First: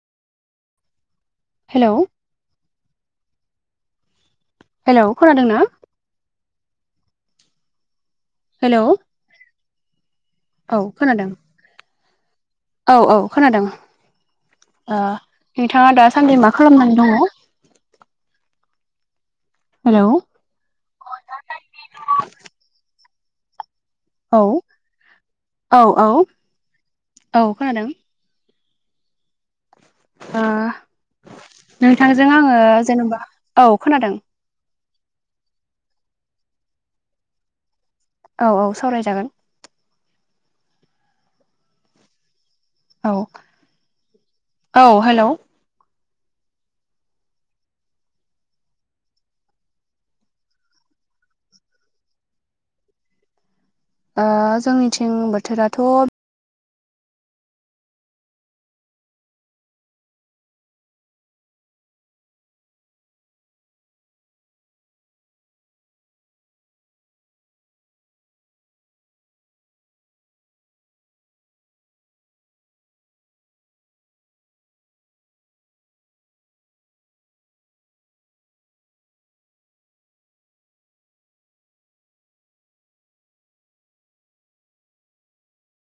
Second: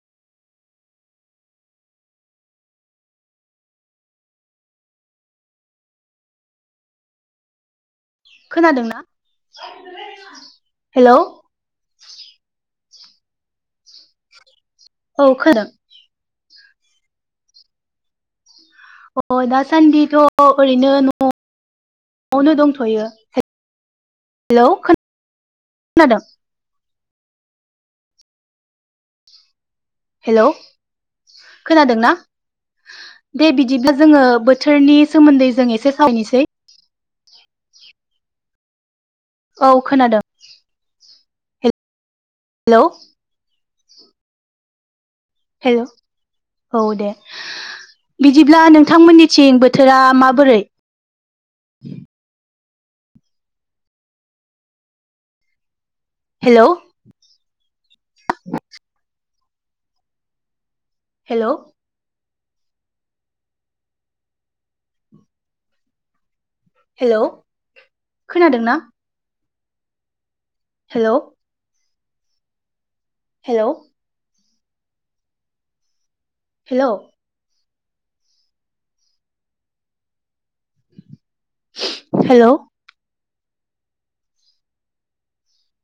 Hello. Hello खोनादों ना? Hello खोनादोंना? औ हेलौ खोनादों। औ औ खोनादों। ओ औ खोनादों नोंथाङा दासान्दि मा खालामनानै दङ? अ हेलौ दासान्दिथ' ओरैनो न' आवनो दंथ'यो। औ हेलौ औ खोनादों औ औ खोनादों। हेलौ। ओ खोनादोंना? नोंथांजों आङो जेनेबा दे औ बिदिब्ला खोनादों जोङो बोथ बोथोरनि सोमोन्दै जों एसे सायनोसै। औ औ सावरायजागोन। औ खोनादों। हेलौ। औ औ हेलौ। हेल' औ दे। बिदिब्ला नोंथां मोन्निथिं बोथोरा माबोरै? ओ जोंनिथिं बोथोराथ' हेलौ हेलौ हेलौ। खोनादों ना? हेलौ हेलौ हेल' हेल'